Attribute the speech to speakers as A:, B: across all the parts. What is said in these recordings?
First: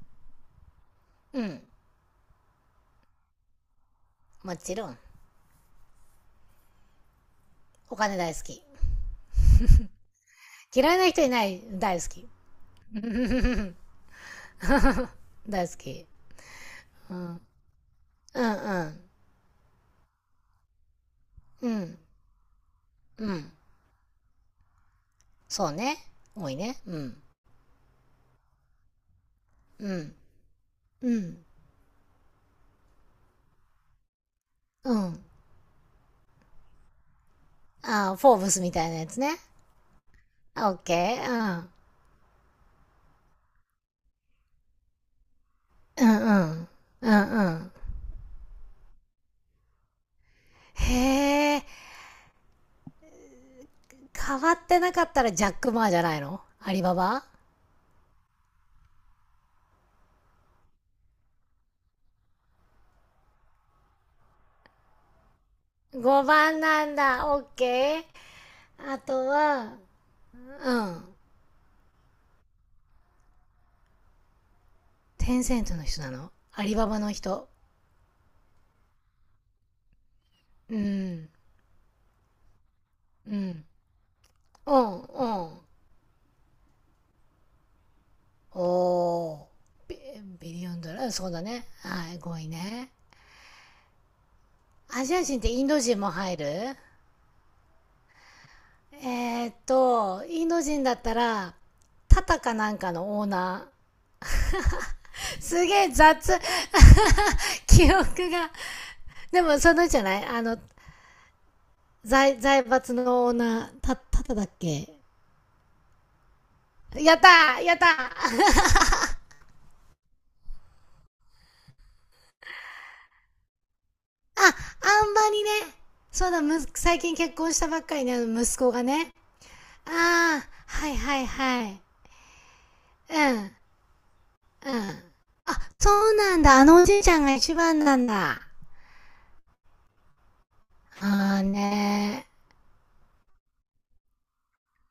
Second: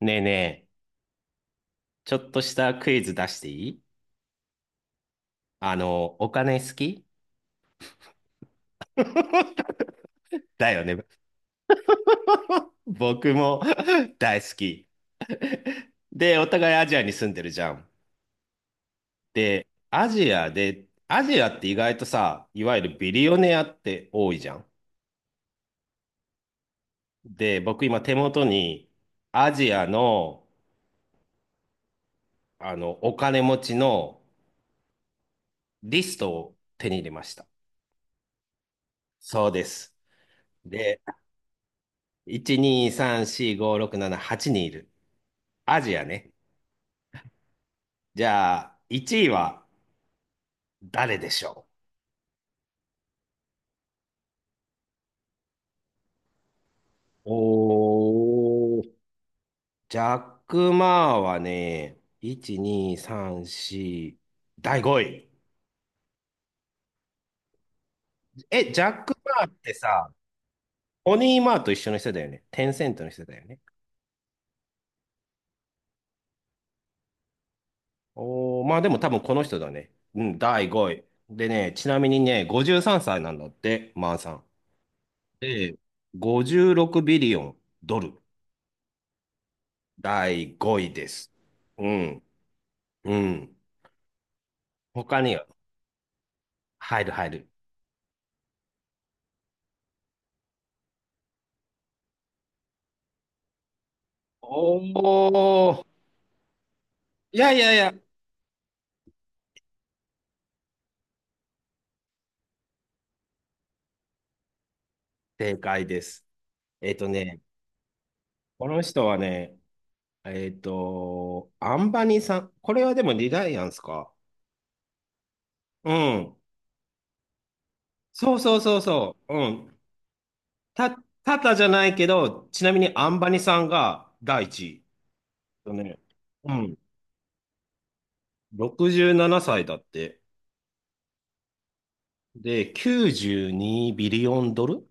A: ねえねえ、
B: うん。
A: ちょっとしたクイズ出していい？
B: もちろん。
A: お金好き？
B: お金大好き。
A: だよ
B: 嫌
A: ね。
B: いな人いない。大好き。
A: 僕も 大好き。
B: 大好き。
A: で、お互いアジアに住んでるじゃん。
B: うんうん。
A: で、アジアで、アジアって
B: う
A: 意外
B: ん。
A: とさ、いわゆるビ
B: う
A: リオ
B: ん。
A: ネアって多いじゃん。
B: そうね。多いね。うん。
A: で、僕今手元にアジア
B: うん。
A: の、
B: うん。
A: あの、お金持ちの
B: うん。
A: リストを手に入れました。
B: ああ、フォーブスみたいなやつね。
A: そうです。
B: オッケ
A: で、
B: ー。うん。
A: 1、2、3、4、5、6、7、8人いる。アジ
B: う
A: ア
B: んう
A: ね。
B: ん。うんうん。
A: じゃあ、1位は誰でし
B: へえ。
A: ょ
B: 変わってなかったらジャック・マーじゃないの、アリババ？
A: う？おー、ジャック・マーはね、1、2、3、4、第5位。
B: 5 番なんだ。オッケー。
A: え、ジャ
B: あ
A: ッ
B: と
A: ク・マーって
B: は、
A: さ、
B: うん。
A: ポニー・マーと一緒の人だよね。テンセントの人だよね。
B: テンセントの人なの、アリババの人？
A: おー、まあでも多分この人だね。うん、第
B: う
A: 5位。
B: ん。
A: でね、ちなみにね、53歳な
B: う
A: んだっ
B: ん。
A: て、マーさん。
B: うんうん、
A: で、56ビリオンドル。
B: おー、ビ
A: 第
B: リヨ
A: 5
B: ン
A: 位
B: ド
A: で
B: ラ、そう
A: す。
B: だね、
A: う
B: はい、
A: ん、
B: ごいね。
A: うん。
B: アジ
A: 他
B: ア
A: に
B: 人っ
A: は、
B: てインド人も入る？
A: 入る、入る。
B: インド人だったらタタかなんかのオーナ
A: お
B: ーすげ
A: お、
B: え雑
A: いやい やい
B: 記
A: や、
B: 憶が、でもそのじゃない、あの財財閥のオーナー、タタタだっけ？
A: 正解です。えっと
B: やった
A: ね、
B: ーやったー
A: この人はね、えっと、アンバニさん。これはでもリライアンスか。
B: ああ、んまりね。
A: う
B: そう
A: ん。
B: だ、む、最近結婚したばっかりね、
A: そうそ
B: 息
A: う
B: 子
A: そう
B: がね。
A: そう。うん。
B: ああ、は
A: た、
B: いはい
A: タタじ
B: は
A: ゃ
B: い。
A: ないけど、ちなみにア
B: うん、
A: ンバニ
B: うん。
A: さんが第一位。えっ
B: あ、
A: と
B: そ
A: ね、
B: うなん
A: う
B: だ。あ
A: ん。
B: のおじいちゃんが一番なんだ。
A: 67歳だって。
B: ああね、
A: で、92ビリオンドル。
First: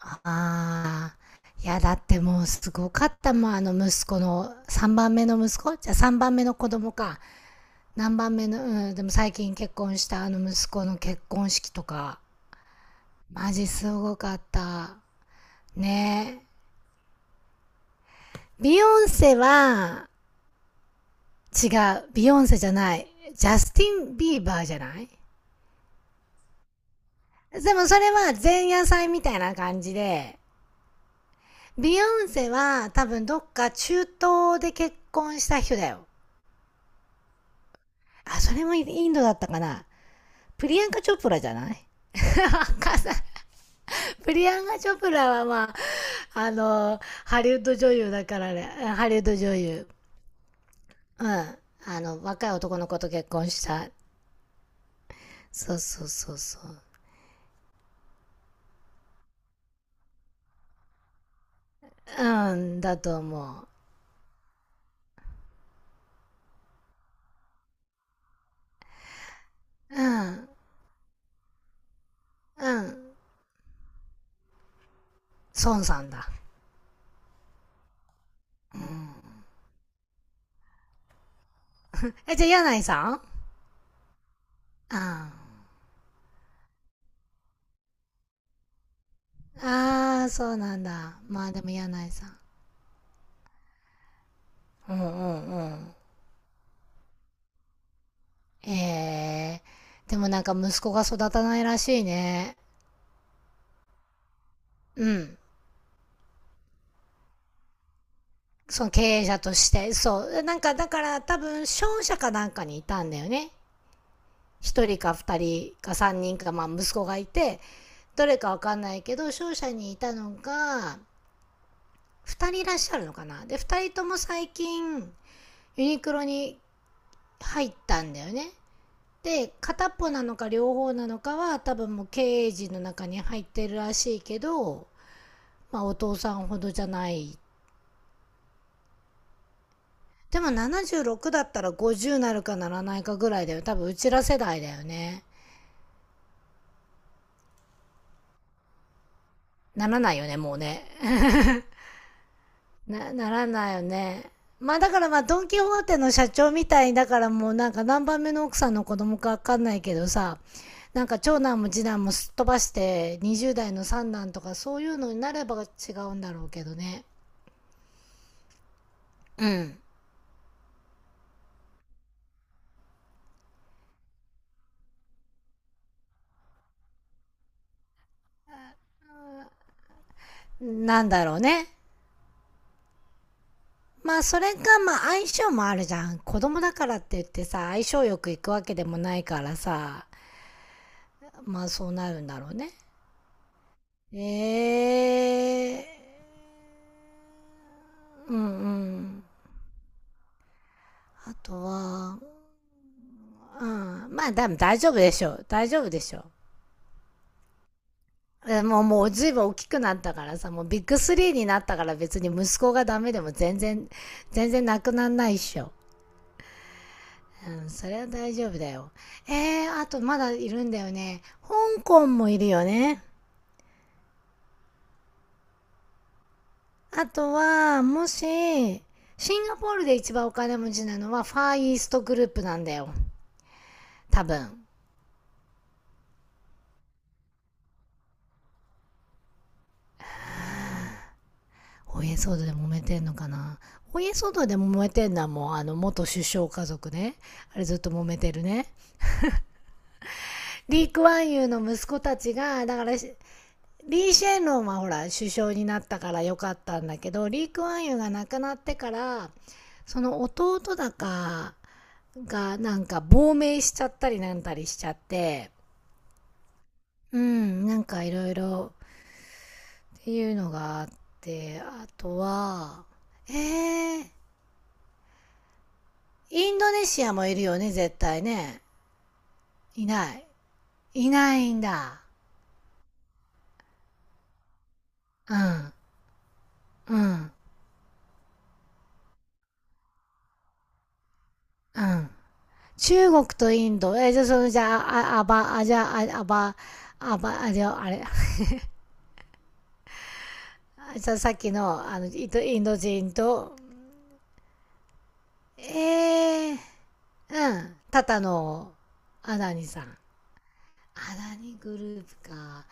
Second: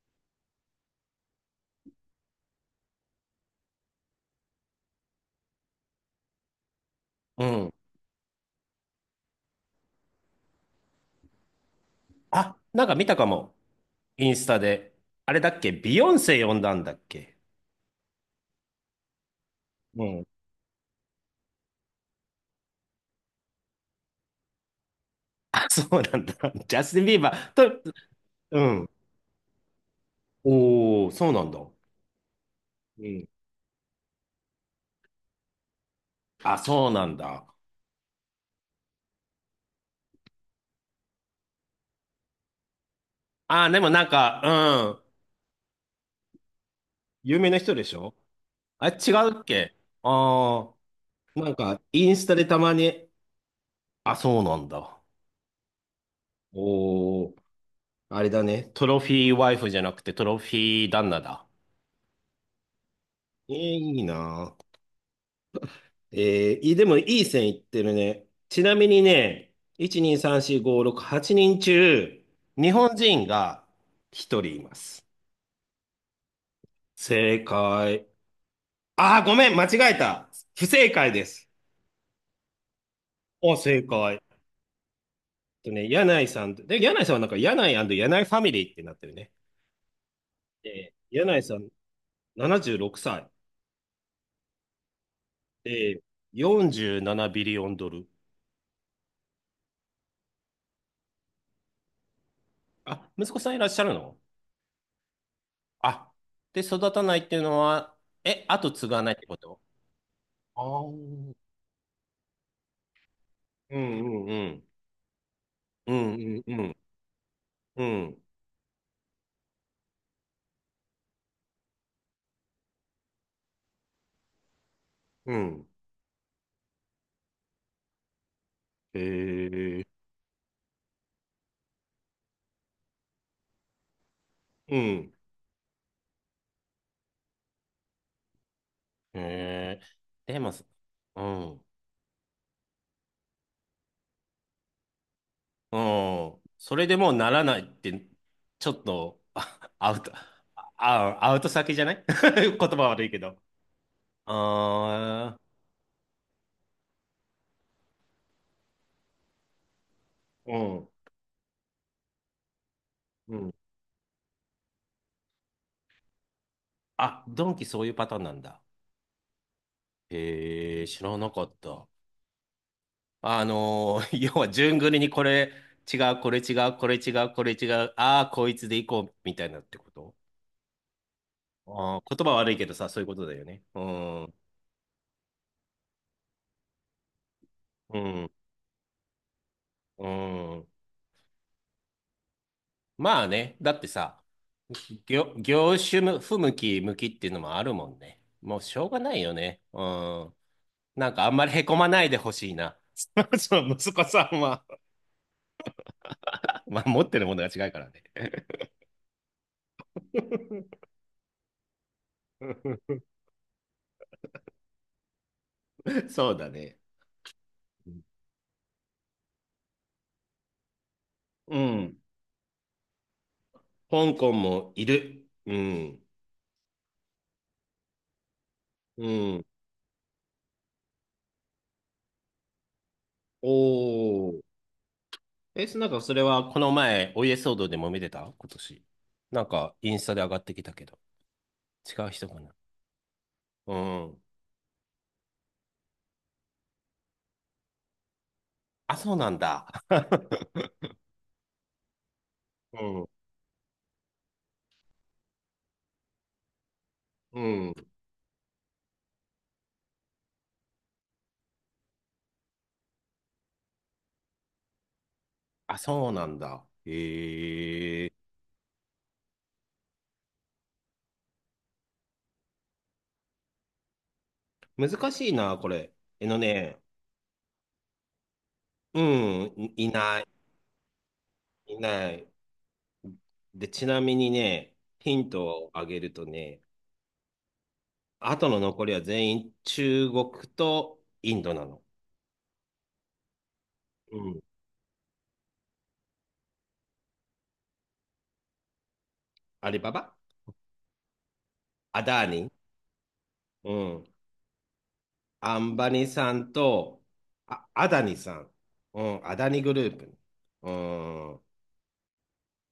B: ーああ。いや、だってもうすごかったもん。あの息子の、3番目の息子、じゃあ3番目の子供か。
A: うん。
B: 何番目の、うん、でも最近結婚したあの息子の結婚式とか。
A: あ、なんか見たか
B: マ
A: も。
B: ジすご
A: イ
B: か
A: ン
B: っ
A: スタで。
B: た。
A: あれだっけ、ビヨン
B: ね
A: セ
B: え。
A: 呼んだんだっけ？
B: ビヨンセ
A: う
B: は、
A: ん。
B: 違う。ビヨンセじゃない。ジャスティン・ビーバーじゃない？
A: あ、そうなんだ。ジャスティン・ビーバー
B: で
A: と、
B: もそれは
A: う
B: 前夜
A: ん。
B: 祭みたいな感じで、
A: おお、そうなんだ。
B: ビヨンセは
A: う
B: 多分
A: ん。
B: どっか中東で結婚した人だよ。
A: あ、そうなんだ。
B: あ、それもインドだったかな。プリアンカ・チョプラじゃない さん。
A: あ、でもなん
B: プ
A: か、
B: リアンカ・チ
A: う
B: ョ
A: ん。
B: プラはまあ、あの、
A: 有
B: ハ
A: 名
B: リウ
A: な
B: ッ
A: 人
B: ド
A: で
B: 女
A: し
B: 優
A: ょ？
B: だからね。
A: あ、違
B: ハリウッド
A: うっ
B: 女
A: け？
B: 優。
A: ああ
B: うん。
A: ー、なんか、
B: あ
A: イン
B: の、
A: スタで
B: 若い
A: たま
B: 男の子
A: に、
B: と結婚した。
A: あ、そうなんだ。
B: そうそうそうそう。
A: おお、あれだね。トロフィーワイフじゃなくてトロフィー旦那だ。
B: うん、だと思
A: えー
B: う。
A: いいなぁ。えーいい、でもいい線いってるね。ちなみにね、1、
B: う
A: 2、3、
B: ん、
A: 4、5、6、8人中、
B: う
A: 日本
B: ん。
A: 人が1人います。
B: 孫さんだ。
A: 正解。
B: う
A: あー、
B: ん、
A: ごめん、間違えた。不正解です。
B: え、じゃあ、柳井さん？
A: お、正解。えっ
B: うん。
A: とね、柳井さん、で、柳井さんはなんか柳井柳井ファミリーってなってるね。
B: ああ、そうなん
A: えー
B: だ。
A: 柳井
B: まあ
A: さ
B: で
A: ん、
B: も柳井さん。
A: 76歳。
B: うんうんうん。
A: で、47ビリオンドル。
B: ええ、でもなんか息子が育たないらしいね。
A: あ、息子さんいらっしゃるの？
B: うん。
A: あ、で、育たないっていうのは、え、後
B: そ
A: 継
B: の
A: が
B: 経
A: ないって
B: 営
A: こ
B: 者と
A: と？
B: して。そう。なん
A: あ
B: か
A: あ、
B: だ
A: う
B: から
A: ん
B: 多分商社かなんかにいたんだよね。
A: うんうん
B: 一人か二人
A: う
B: か
A: ん。う
B: 三人
A: ん
B: か、
A: う
B: まあ
A: ん
B: 息子がいて、
A: うん。うん。
B: どれかわかんないけど、商社にいたのが、二人いらっしゃるのかな。で、二人とも最近、ユニクロに入ったんだよね。で、
A: へえ。
B: 片っぽなのか両方なのかは多分もう経営陣の中に入ってるらしいけ
A: う
B: ど、
A: ん。
B: まあ、お父さんほどじゃない。
A: へえ。で
B: で
A: も、
B: も
A: う
B: 76だった
A: ん。
B: ら50なるかならないかぐらいだよ、多分うちら世代だよね。
A: うん。それでもうならないって、ちょっと、
B: ならないよね、もうね
A: ア ウト先じゃない？ 言葉悪い
B: な、
A: け
B: な
A: ど。
B: らないよね。まあだからまあ
A: ああ、
B: ドン・キホーテの社長みたいだから、もうなんか何番目の奥さんの子供かわかんないけどさ、
A: うん。
B: なんか長男も次男もすっ飛ばして
A: うん。
B: 20代の三男とかそういうのになれば違うんだろうけどね。
A: あ、ドンキそういうパターンなんだ。
B: うん、
A: へえ、知らなかった。あのー 要は順繰りに、これ違う、これ違う、これ違う、これ違う、ああ、こいつでいこう、みたいなってこと？
B: なんだろうね。
A: あー、言葉悪いけどさ、そういうことだよね。う
B: まあ
A: ん、う
B: それがまあ相性もあるじゃん。子供だからって言ってさ、相性よ
A: ん、
B: くいくわけでもないから
A: う
B: さ、
A: ん。
B: まあそうなるんだろうね。
A: まあね、だってさ、業
B: ええ
A: 種不向き、向きっていうのもあるもんね。
B: ー、うんう
A: もうしょうがない
B: ん。
A: よね。うん。なんかあ
B: あ
A: んまり
B: と
A: へこまないで
B: は、
A: ほしいな。そ
B: う
A: の息子
B: ん。ま
A: さ
B: あ
A: ん
B: 多分
A: は。
B: 大丈夫でしょう。大丈夫でしょう。
A: まあ、持ってるものが違うからね。
B: もう、もう随分大きくなったからさ、もうビッ グスリーになったから、別に息子がダメでも全然、全然なくなんないっしょ。
A: そうだね。
B: うん、それは大丈夫だよ。あとまだいるんだよね。
A: う
B: 香
A: ん。
B: 港もいるよね。
A: 香港もいる。うん。
B: あとは、もし、シ
A: うん。
B: ンガポールで一番お金持ちなのはファーイーストグループなんだよ。多
A: おー。
B: 分。
A: え、なんかそれはこの前、お家騒動でも見てた今年。なんか、インスタで上がってきたけど。違
B: お
A: う
B: 家
A: 人か
B: 騒動で
A: な。
B: 揉めてんのかな？
A: う
B: お家
A: ん。
B: 騒動で揉めてんのはもうあの元首相家族ね。あれずっと揉めてるね。
A: あ、そうなんだ。
B: リー・クワンユーの息子たちが、
A: う
B: だから、
A: ん。
B: し、リー・シェンロンはほら首相になったから良かったんだけど、
A: う
B: リー・ク
A: ん。
B: ワンユーが亡くなってから、その弟だかがなんか亡命しちゃったりなんたりしちゃって、
A: あ、そうなんだ。
B: うん、なんか
A: へ
B: い
A: え。
B: ろいろっていうのがあって、あとは、えー、
A: 難しいな、これ。えの
B: インド
A: ね、
B: ネシアもいるよね、絶対ね。
A: うん、
B: いない、いないん
A: い
B: だ。
A: ない。で、ちなみにね、ヒン
B: う
A: トを
B: ん
A: あげるとね、
B: うん
A: 後の残りは全員中国とインドな
B: う
A: の。
B: ん、中国とインド。え、
A: う
B: じゃあ、そ
A: ん。
B: の、じゃあ、あ、あば、あ、じゃあ、あ、あば、あば、あ、じゃあ、あれ。あ、じゃあ、あば、
A: アリババ、
B: あば、あ、じゃあ、あれ、じゃあさっきの、あ
A: ア
B: の、
A: ダー
B: インド、
A: ニ、
B: インド人と、
A: うん。アンバニさん
B: えー、
A: と、
B: う
A: あ、
B: ん。
A: アダ
B: タ
A: ニ
B: タ
A: さん。
B: の、
A: うん、ア
B: ア
A: ダ
B: ダ
A: ニ
B: ニ
A: グ
B: さん。
A: ループ。う
B: ア
A: ん、
B: ダ
A: う
B: ニグループか。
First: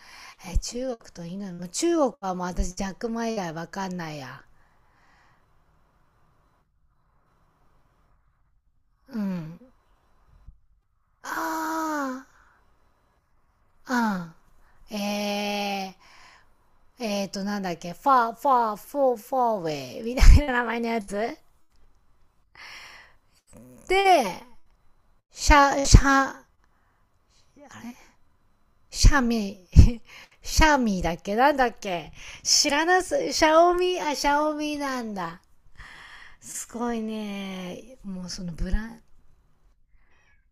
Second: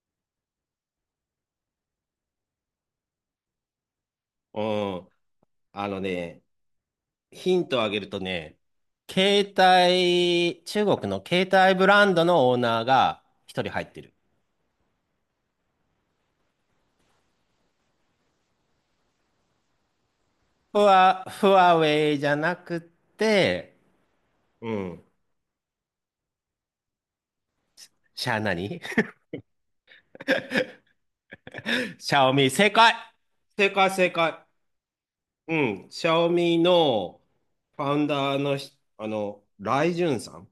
B: え、中国とインド。も、中国はもう私、ジャックマ以外わかんないや。
A: ん。あのね、ヒントをあげるとね、
B: う
A: 携
B: ん。
A: 帯、中国の携帯ブランド
B: あ
A: のオーナーが一人入ってる。
B: あ、うん。なんだっけ、ファー、ファー、フォー、フォーウェイみたいな名前のやつ
A: フワウェイじゃなくて、
B: で、
A: うん。
B: シャ、シャ、あれ、
A: シャー何？
B: シャミ、シャミだっけ、なんだっ け？
A: シャオミ、
B: 知
A: 正
B: ら
A: 解
B: なす、シャ
A: 正
B: オ
A: 解
B: ミ、
A: 正
B: あ、シャ
A: 解。
B: オミなんだ。
A: うん、シャオミ
B: すごい
A: のファ
B: ね。
A: ウン
B: もう
A: ダー
B: その
A: のひ、
B: ブラン、
A: あの、ライジュンさん。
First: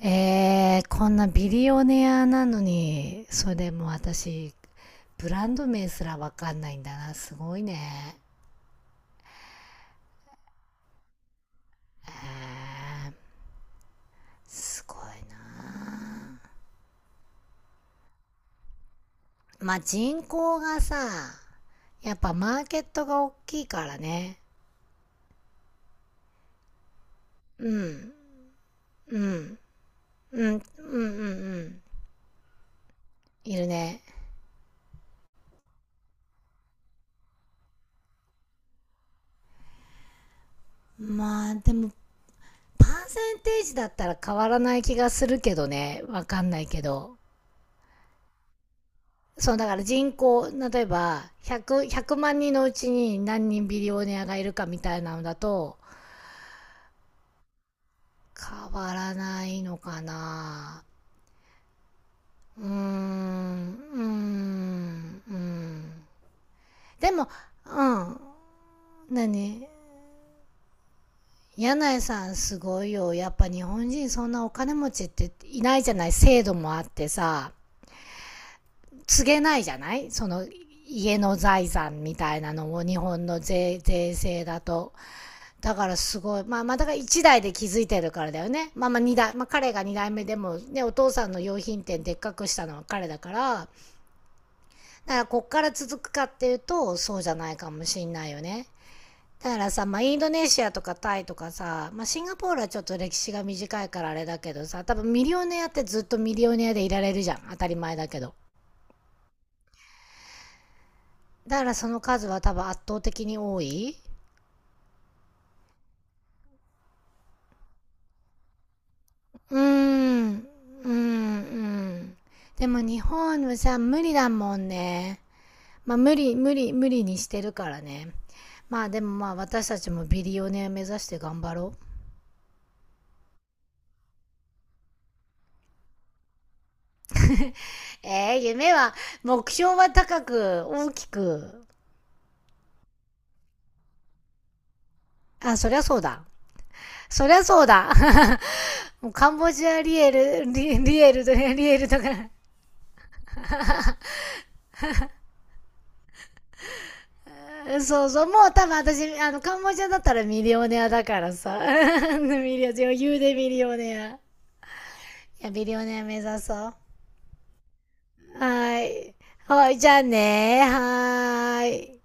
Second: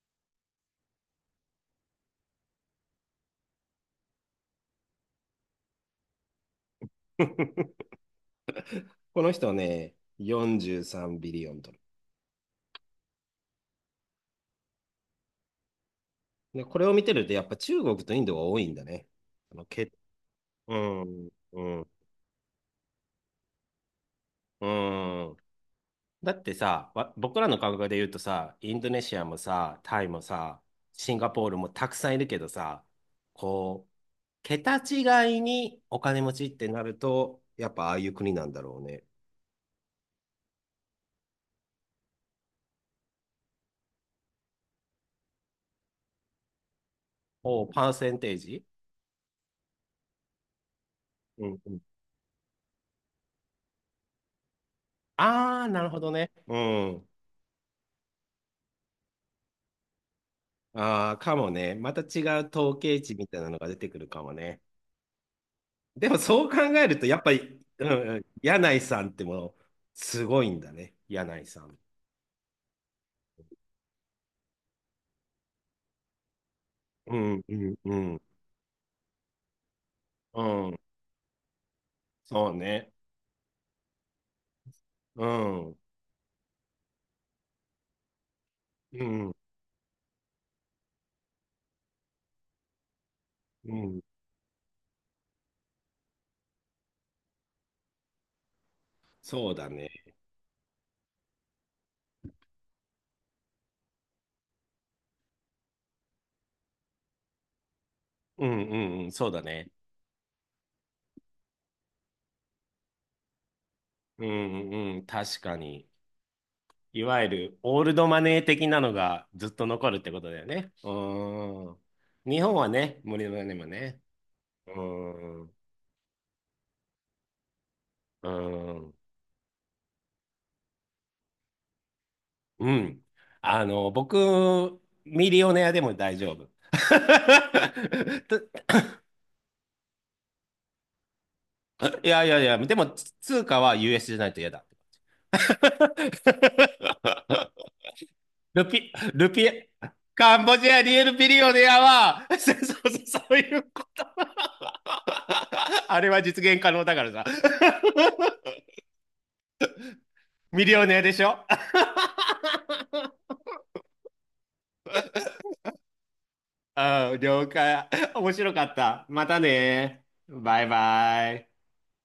B: えー、こんなビリオネアなのに、それでも私、ブランド名すらわかんないんだな。すご いね。
A: この人はね、43ビリオンドル。
B: えー、すごいな。
A: で、これを見てると、やっぱ中国とインドが多いんだね。あの、
B: まあ、
A: け、
B: 人口
A: う
B: がさ、
A: ん、うん、
B: やっぱマーケットが大きいからね。
A: うん。だってさ、僕らの
B: う
A: 感覚で言う
B: ん、
A: とさ、インドネシ
B: うん。
A: ア
B: う
A: も
B: ん、
A: さ、タイも
B: う
A: さ、
B: んうんう
A: シンガポールも
B: ん。
A: たくさんいるけどさ、
B: いる
A: こう、
B: ね。
A: 桁違いにお金持ちってなると、やっぱああいう国なんだろうね。
B: まあでも、パーセンテージだったら変わらない気がするけどね。わかんないけど。
A: おう、パーセンテージ？
B: そう、だから人口、例えば、
A: うん。
B: 100、万人のうちに何人ビリオネアがいるかみたいなのだ
A: ああ、
B: と、
A: なるほどね。うん。
B: 変わらないのかな。
A: ああ、かもね。また違う
B: うーん、う
A: 統計値みたいなのが出てく
B: ー
A: るかもね。
B: ん、うん。
A: でもそう考えると、
B: で
A: やっ
B: も、
A: ぱり、
B: う
A: うんう
B: ん。
A: ん、柳井さんってもう、
B: 何？
A: すごいんだね。柳井さん。
B: 柳井さんすごいよ。やっぱ日本人そんなお金持ちっていないじゃない、制度もあって
A: うん、
B: さ、
A: うん、うん。
B: 告げないじゃない、そ
A: う
B: の
A: ん、
B: 家の財産みたい
A: そ
B: な
A: う
B: のを、
A: ね。
B: 日本の税、税制だと。
A: うん、
B: だ
A: う
B: からすごい。まあまあだから1代で気づいてるからだよね。まあまあ2
A: ん、
B: 代、まあ彼が2代目でもね、お父さんの用品店でっかくしたのは彼だから、
A: うん。
B: だからこっから続くかっていうとそうじゃないかもしんないよね。
A: そ
B: だ
A: う
B: か
A: だ
B: らさ、
A: ね。
B: まあ、インドネシアとかタイとかさ、まあ、シンガポールはちょっと歴史が短いからあれだけどさ、多分ミリオネアってずっとミリオネアでいられるじゃん。当たり前だけど。
A: うん、うん、うん、そうだね。
B: だからその数は多分圧倒的に多い。
A: うん、うん、確かに。いわゆる、オールドマネー的なのがずっ
B: うー
A: と残るってこと
B: ん、
A: だ
B: う
A: よね。
B: ーん、う
A: う
B: ん。
A: ん。日本は
B: でも
A: ね、
B: 日
A: 無理だ
B: 本
A: ね
B: は
A: も
B: さ、
A: ね。
B: 無理だもん
A: うー
B: ね。
A: ん、う
B: まあ無理、無理、無理にしてるからね。
A: ー
B: まあ
A: ん、
B: でもまあ私たちもビリオネア目指して頑張ろう。
A: うん。あの、僕、ミリオネアでも大丈夫。
B: ええ、
A: と、
B: 夢は、目標は高く、大きく。
A: いやいやいや、でも、通貨は US じゃないと嫌だ。
B: あ、そりゃそうだ。そりゃ そうだ。
A: ルピ、
B: もう
A: ル
B: カン
A: ピ、
B: ボジアリエ
A: カン
B: ル、
A: ボジ
B: リ、
A: アリ
B: リ
A: エル
B: エル
A: ビ
B: と
A: リオ
B: リ
A: ネ
B: エ
A: ア
B: ルと
A: は、
B: か。
A: そうそうそうそういう、あれは実現可能だからさ、
B: そうそう、もう多分私、あの、カンボジアだったらミリ
A: ミ
B: オ
A: リ
B: ネ
A: オ
B: ア
A: ネア
B: だ
A: で
B: か
A: し
B: ら
A: ょ？
B: さ。ミリオネア、余裕でミリオネア。いや、ミリオネア目指そう。は
A: うん、了解。面白かった。
B: ーい。
A: また
B: はい、じゃあ
A: ね。バ
B: ね、
A: イ
B: ーは
A: バイ。
B: ーい。